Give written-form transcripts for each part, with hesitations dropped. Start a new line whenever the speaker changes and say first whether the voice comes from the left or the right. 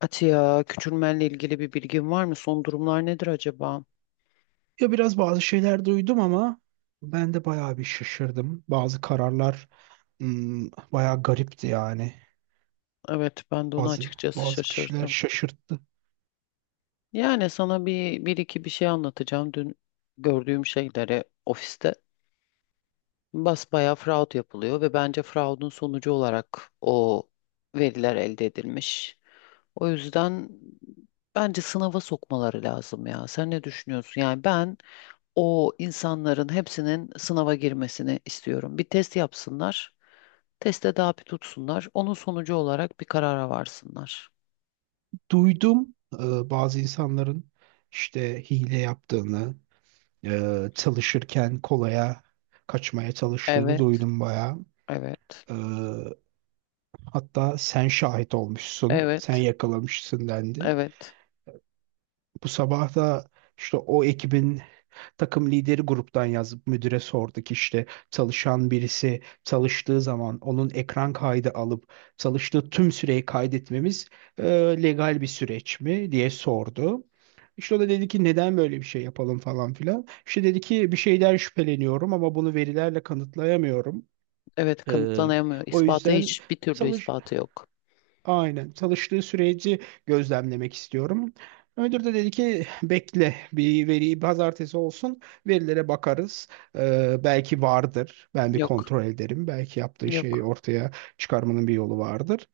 left: Atiye, küçülmenle ilgili bir bilgin var mı? Son durumlar nedir acaba?
right: Ya biraz bazı şeyler duydum ama ben de bayağı bir şaşırdım. Bazı kararlar bayağı garipti yani.
left: Evet, ben de ona
right: Bazı
left: açıkçası
right: bazı kişiler
left: şaşırdım.
right: şaşırttı.
left: Yani sana bir, bir iki bir şey anlatacağım. Dün gördüğüm şeyleri ofiste basbayağı fraud yapılıyor ve bence fraudun sonucu olarak o veriler elde edilmiş. O yüzden bence sınava sokmaları lazım ya. Sen ne düşünüyorsun? Yani ben o insanların hepsinin sınava girmesini istiyorum. Bir test yapsınlar. Teste daha bir tutsunlar. Onun sonucu olarak bir karara varsınlar.
right: Duydum bazı insanların işte hile yaptığını, çalışırken kolaya kaçmaya çalıştığını
left: Evet,
right: duydum bayağı.
left: evet,
right: E, Hatta sen şahit olmuşsun, sen
left: evet,
right: yakalamışsın dendi.
left: evet,
right: Bu sabah da işte o ekibin takım lideri gruptan yazıp müdüre sorduk, işte çalışan birisi çalıştığı zaman onun ekran kaydı alıp çalıştığı tüm süreyi kaydetmemiz e, legal bir süreç mi diye sordu. İşte o da dedi ki neden böyle bir şey yapalım falan filan. İşte dedi ki bir şeyden şüpheleniyorum ama bunu verilerle kanıtlayamıyorum.
left: evet
right: Ee,
left: kanıtlanamıyor.
right: O
left: İspatı
right: yüzden
left: hiç bir türlü
right: çalış
left: ispatı yok.
right: Aynen. Çalıştığı süreci gözlemlemek istiyorum. Müdür de dedi ki bekle, bir veriyi pazartesi olsun, verilere bakarız. Belki vardır. Ben bir
left: Yok,
right: kontrol ederim. Belki yaptığı şeyi
left: yok.
right: ortaya çıkarmanın bir yolu vardır.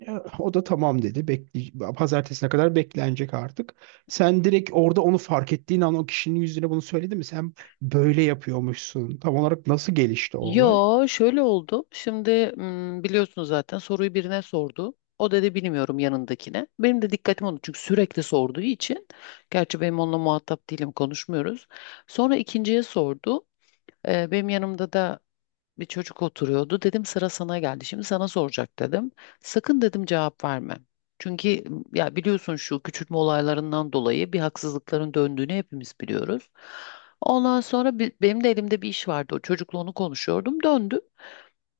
right: Ya, o da tamam dedi. Bekle, pazartesine kadar beklenecek artık. Sen direkt orada onu fark ettiğin an o kişinin yüzüne bunu söyledi mi? Sen böyle yapıyormuşsun. Tam olarak nasıl gelişti o olay?
left: Yo şöyle oldu. Şimdi biliyorsunuz zaten soruyu birine sordu. O dedi bilmiyorum yanındakine. Benim de dikkatim oldu çünkü sürekli sorduğu için. Gerçi benim onunla muhatap değilim konuşmuyoruz. Sonra ikinciye sordu. Benim yanımda da bir çocuk oturuyordu. Dedim sıra sana geldi. Şimdi sana soracak dedim. Sakın dedim cevap verme. Çünkü ya biliyorsun şu küçültme olaylarından dolayı bir haksızlıkların döndüğünü hepimiz biliyoruz. Ondan sonra benim de elimde bir iş vardı. O çocukla onu konuşuyordum. Döndü.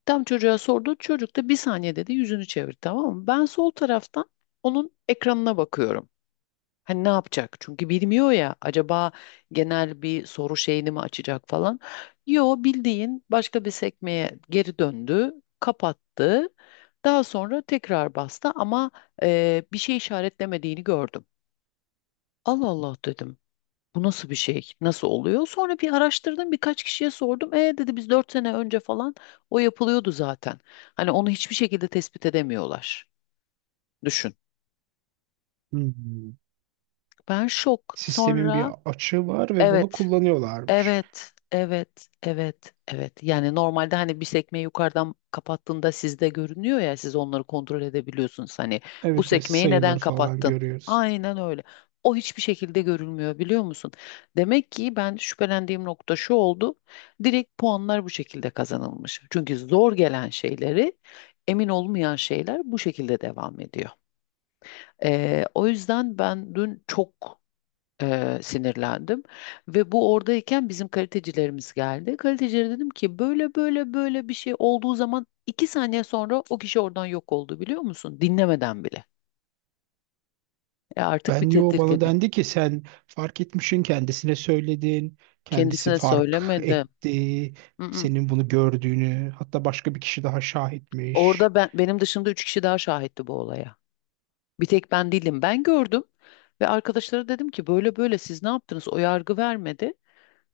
left: Tam çocuğa sordu. Çocuk da bir saniye dedi yüzünü çevir tamam mı? Ben sol taraftan onun ekranına bakıyorum. Hani ne yapacak? Çünkü bilmiyor ya. Acaba genel bir soru şeyini mi açacak falan. Yo bildiğin başka bir sekmeye geri döndü, kapattı. Daha sonra tekrar bastı ama bir şey işaretlemediğini gördüm. Allah Allah dedim. Bu nasıl bir şey? Nasıl oluyor? Sonra bir araştırdım, birkaç kişiye sordum. E dedi biz 4 sene önce falan o yapılıyordu zaten. Hani onu hiçbir şekilde tespit edemiyorlar. Düşün.
right: Hmm.
left: Ben şok.
right: Sistemin bir
left: Sonra
right: açığı var ve bunu
left: evet.
right: kullanıyorlarmış.
left: Evet, evet, evet, evet. Yani normalde hani bir sekmeyi yukarıdan kapattığında sizde görünüyor ya siz onları kontrol edebiliyorsunuz. Hani bu
right: Evet, evet,
left: sekmeyi neden
right: sayıları falan
left: kapattın?
right: görüyoruz.
left: Aynen öyle. O hiçbir şekilde görülmüyor biliyor musun? Demek ki ben şüphelendiğim nokta şu oldu. Direkt puanlar bu şekilde kazanılmış. Çünkü zor gelen şeyleri, emin olmayan şeyler bu şekilde devam ediyor. O yüzden ben dün çok sinirlendim. Ve bu oradayken bizim kalitecilerimiz geldi. Kalitecilere dedim ki böyle böyle böyle bir şey olduğu zaman iki saniye sonra o kişi oradan yok oldu biliyor musun? Dinlemeden bile. E artık bir
right: Ben yo, bana
left: tedirginlik.
right: dendi ki sen fark etmişsin, kendisine söyledin. Kendisi
left: Kendisine
right: fark
left: söylemedim.
right: etti.
left: Mm-mm.
right: Senin bunu gördüğünü hatta başka bir kişi daha şahitmiş.
left: Orada ben benim dışımda üç kişi daha şahitti bu olaya. Bir tek ben değilim. Ben gördüm ve arkadaşlara dedim ki böyle böyle siz ne yaptınız? O yargı vermedi.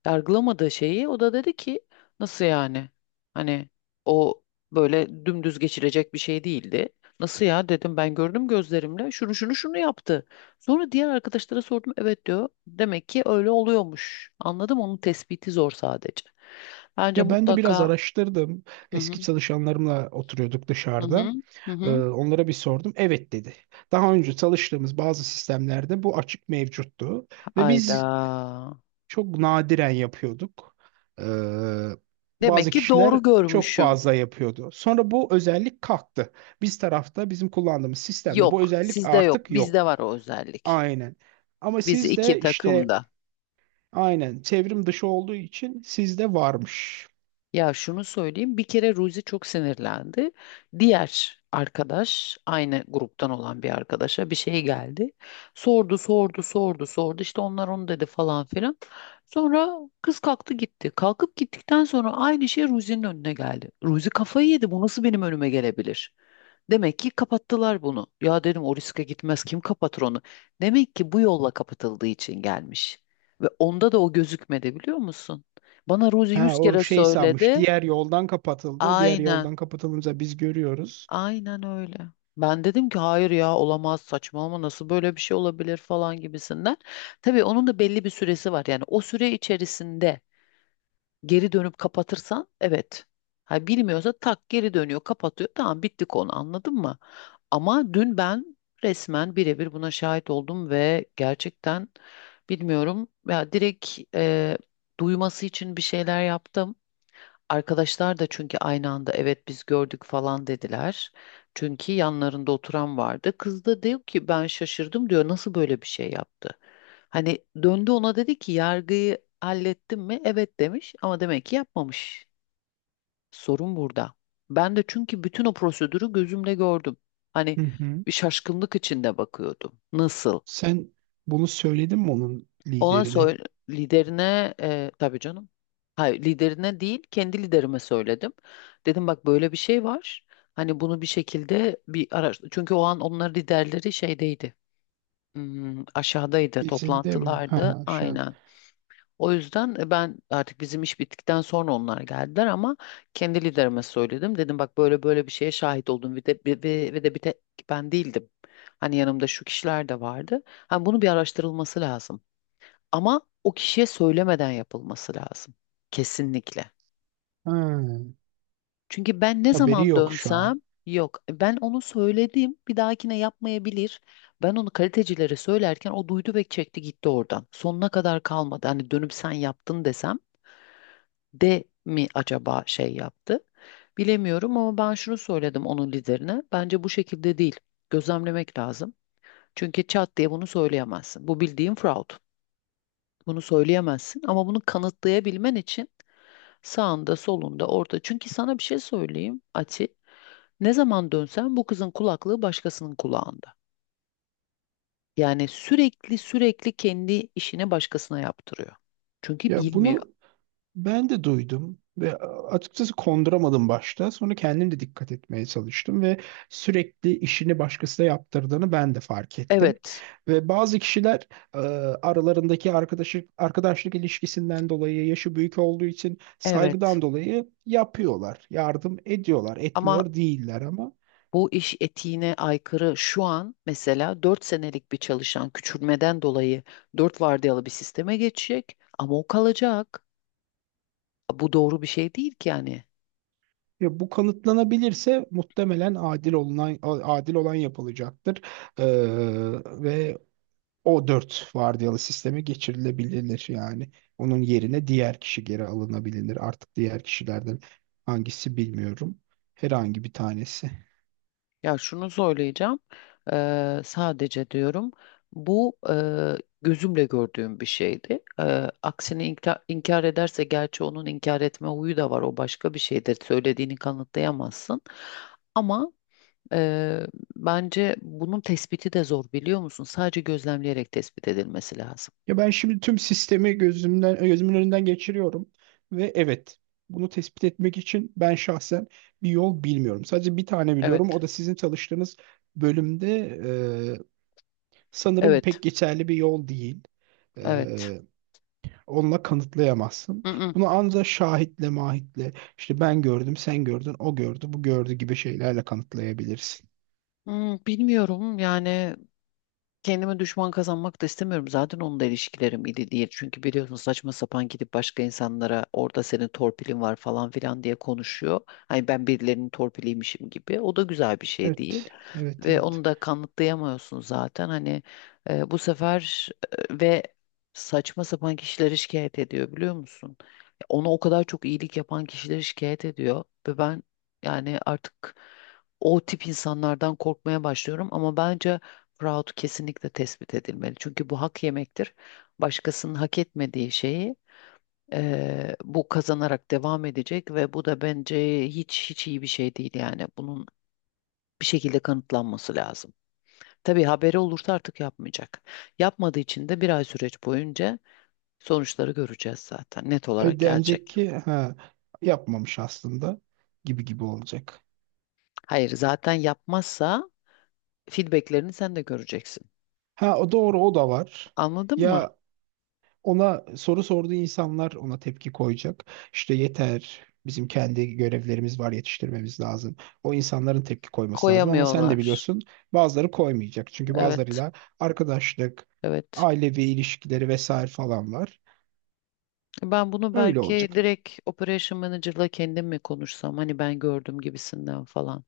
left: Yargılamadığı şeyi o da dedi ki nasıl yani? Hani o böyle dümdüz geçilecek bir şey değildi. Nasıl ya dedim ben gördüm gözlerimle şunu şunu şunu yaptı. Sonra diğer arkadaşlara sordum evet diyor. Demek ki öyle oluyormuş. Anladım onun tespiti zor sadece. Bence
right: Ya ben de biraz
left: mutlaka
right: araştırdım.
left: hı hı
right: Eski çalışanlarımla oturuyorduk
left: hı hı
right: dışarıda.
left: hı hı.
right: Onlara bir sordum. Evet dedi. Daha önce çalıştığımız bazı sistemlerde bu açık mevcuttu. Ve
left: Hayda.
right: biz çok nadiren yapıyorduk. Ee,
left: Demek
right: Bazı
left: ki
right: kişiler
left: doğru
right: çok
left: görmüşüm.
right: fazla yapıyordu. Sonra bu özellik kalktı. Biz tarafta bizim kullandığımız sistemde bu
left: Yok,
right: özellik
left: sizde yok.
right: artık
left: Bizde
right: yok.
left: var o özellik.
right: Aynen. Ama
left: Biz iki
right: sizde işte
left: takımda.
right: aynen çevrim dışı olduğu için sizde varmış.
left: Ya şunu söyleyeyim bir kere Ruzi çok sinirlendi. Diğer arkadaş aynı gruptan olan bir arkadaşa bir şey geldi. Sordu sordu sordu sordu işte onlar onu dedi falan filan. Sonra kız kalktı gitti. Kalkıp gittikten sonra aynı şey Ruzi'nin önüne geldi. Ruzi kafayı yedi bu nasıl benim önüme gelebilir? Demek ki kapattılar bunu. Ya dedim o riske gitmez kim kapatır onu? Demek ki bu yolla kapatıldığı için gelmiş. Ve onda da o gözükmedi biliyor musun? Bana Ruzi
right: Ha,
left: yüz
right: o
left: kere
right: şey sanmış.
left: söyledi.
right: Diğer yoldan kapatıldı. O diğer
left: Aynen,
right: yoldan kapatılınca biz görüyoruz.
left: aynen öyle. Ben dedim ki hayır ya olamaz saçmalama nasıl böyle bir şey olabilir falan gibisinden. Tabii onun da belli bir süresi var. Yani o süre içerisinde geri dönüp kapatırsan evet. Ha bilmiyorsa tak geri dönüyor, kapatıyor. Tamam bitti konu anladın mı? Ama dün ben resmen birebir buna şahit oldum ve gerçekten bilmiyorum ya direkt duyması için bir şeyler yaptım. Arkadaşlar da çünkü aynı anda evet biz gördük falan dediler. Çünkü yanlarında oturan vardı. Kız da diyor ki ben şaşırdım diyor nasıl böyle bir şey yaptı? Hani döndü ona dedi ki yargıyı hallettim mi? Evet demiş ama demek ki yapmamış. Sorun burada. Ben de çünkü bütün o prosedürü gözümle gördüm. Hani
right: Hı hı.
left: bir şaşkınlık içinde bakıyordum. Nasıl?
right: Sen bunu söyledin mi onun
left: Ona
right: liderine?
left: söyle liderine tabii canım. Hayır liderine değil kendi liderime söyledim. Dedim bak böyle bir şey var. Hani bunu bir şekilde bir araştır. Çünkü o an onların liderleri şeydeydi. Aşağıdaydı
right: İzinde mi?
left: toplantılarda
right: Ha, şu an.
left: aynen. O yüzden ben artık bizim iş bittikten sonra onlar geldiler ama kendi liderime söyledim. Dedim bak böyle böyle bir şeye şahit oldum ve de bir tek ben değildim. Hani yanımda şu kişiler de vardı. Hani bunu bir araştırılması lazım. Ama o kişiye söylemeden yapılması lazım. Kesinlikle.
right: Ha,
left: Çünkü ben ne
right: haberi
left: zaman
right: yok şu an.
left: dönsem yok ben onu söyledim bir dahakine yapmayabilir. Ben onu kalitecilere söylerken o duydu ve çekti gitti oradan. Sonuna kadar kalmadı. Hani dönüp sen yaptın desem de mi acaba şey yaptı? Bilemiyorum ama ben şunu söyledim onun liderine. Bence bu şekilde değil. Gözlemlemek lazım. Çünkü çat diye bunu söyleyemezsin. Bu bildiğin fraud. Bunu söyleyemezsin ama bunu kanıtlayabilmen için sağında, solunda, orta. Çünkü sana bir şey söyleyeyim Ati. Ne zaman dönsen bu kızın kulaklığı başkasının kulağında. Yani sürekli sürekli kendi işini başkasına yaptırıyor. Çünkü
right: Ya
left: bilmiyor.
right: bunu ben de duydum ve açıkçası konduramadım başta. Sonra kendim de dikkat etmeye çalıştım ve sürekli işini başkasına yaptırdığını ben de fark ettim.
left: Evet,
right: Ve bazı kişiler e, aralarındaki arkadaşlık ilişkisinden dolayı, yaşı büyük olduğu için
left: evet.
right: saygıdan dolayı yapıyorlar, yardım ediyorlar,
left: Ama
right: etmiyor değiller ama
left: bu iş etiğine aykırı şu an mesela 4 senelik bir çalışan küçülmeden dolayı 4 vardiyalı bir sisteme geçecek ama o kalacak. Bu doğru bir şey değil ki yani.
right: ya, bu kanıtlanabilirse muhtemelen adil olunan adil olan yapılacaktır. Ee, Ve o dört vardiyalı sisteme geçirilebilir yani. Onun yerine diğer kişi geri alınabilir. Artık diğer kişilerden hangisi bilmiyorum. Herhangi bir tanesi.
left: Ya şunu söyleyeceğim. Sadece diyorum bu gözümle gördüğüm bir şeydi. Aksini inkar ederse gerçi onun inkar etme huyu da var. O başka bir şeydir. Söylediğini kanıtlayamazsın. Ama eee, bence bunun tespiti de zor biliyor musun? Sadece gözlemleyerek tespit edilmesi lazım.
right: Ya ben şimdi tüm sistemi gözümün önünden geçiriyorum ve evet, bunu tespit etmek için ben şahsen bir yol bilmiyorum. Sadece bir tane
left: Evet,
right: biliyorum. O da sizin çalıştığınız bölümde e, sanırım
left: evet,
right: pek geçerli bir yol değil. E,
left: evet.
right: Onunla kanıtlayamazsın.
left: Mm, mm.
right: Bunu ancak şahitle, mahitle, işte ben gördüm, sen gördün, o gördü, bu gördü gibi şeylerle kanıtlayabilirsin.
left: Bilmiyorum yani kendime düşman kazanmak da istemiyorum. Zaten onun da ilişkilerim iyi değil. Çünkü biliyorsun saçma sapan gidip başka insanlara orada senin torpilin var falan filan diye konuşuyor. Hani ben birilerinin torpiliymişim gibi. O da güzel bir şey değil.
right: Evet, evet,
left: Ve
right: evet.
left: onu da kanıtlayamıyorsun zaten. Hani bu sefer ve saçma sapan kişileri şikayet ediyor biliyor musun? Ona o kadar çok iyilik yapan kişileri şikayet ediyor. Ve ben yani artık o tip insanlardan korkmaya başlıyorum. Ama bence Proud kesinlikle tespit edilmeli. Çünkü bu hak yemektir. Başkasının hak etmediği şeyi bu kazanarak devam edecek ve bu da bence hiç hiç iyi bir şey değil yani. Bunun bir şekilde kanıtlanması lazım. Tabii haberi olursa artık yapmayacak. Yapmadığı için de bir ay süreç boyunca sonuçları göreceğiz zaten. Net olarak
right: Denecek
left: gelecek.
right: ki ha, yapmamış aslında gibi gibi olacak.
left: Hayır, zaten yapmazsa feedbacklerini sen de göreceksin.
right: Ha, o doğru, o da var.
left: Anladın mı?
right: Ya, ona soru sorduğu insanlar ona tepki koyacak. İşte yeter, bizim kendi görevlerimiz var, yetiştirmemiz lazım. O insanların tepki koyması lazım ama sen de
left: Koyamıyorlar.
right: biliyorsun, bazıları koymayacak. Çünkü
left: Evet,
right: bazılarıyla arkadaşlık,
left: evet.
right: ailevi ilişkileri vesaire falan var.
left: Ben bunu
right: Öyle
left: belki
right: olacak.
left: direkt Operation Manager'la kendim mi konuşsam hani ben gördüm gibisinden falan.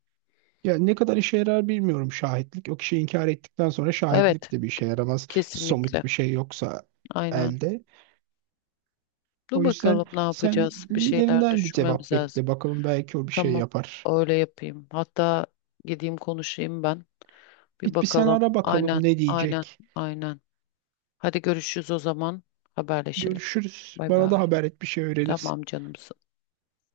right: Ya ne kadar işe yarar bilmiyorum şahitlik. O kişi inkar ettikten sonra
left: Evet,
right: şahitlik de bir işe yaramaz.
left: kesinlikle.
right: Somut bir şey yoksa
left: Aynen.
right: elde.
left: Dur
right: O yüzden
left: bakalım ne
right: sen
left: yapacağız? Bir şeyler
right: liderinden bir
left: düşünmemiz
right: cevap
left: lazım.
right: bekle. Bakalım, belki o bir şey
left: Tamam,
right: yapar.
left: öyle yapayım. Hatta gideyim konuşayım ben. Bir
right: Git bir sen
left: bakalım.
right: ara
left: Aynen,
right: bakalım ne
left: aynen,
right: diyecek.
left: aynen. Hadi görüşürüz o zaman. Haberleşelim.
right: Görüşürüz.
left: Bay bay.
right: Bana da haber et bir şey öğrenirsen.
left: Tamam canım.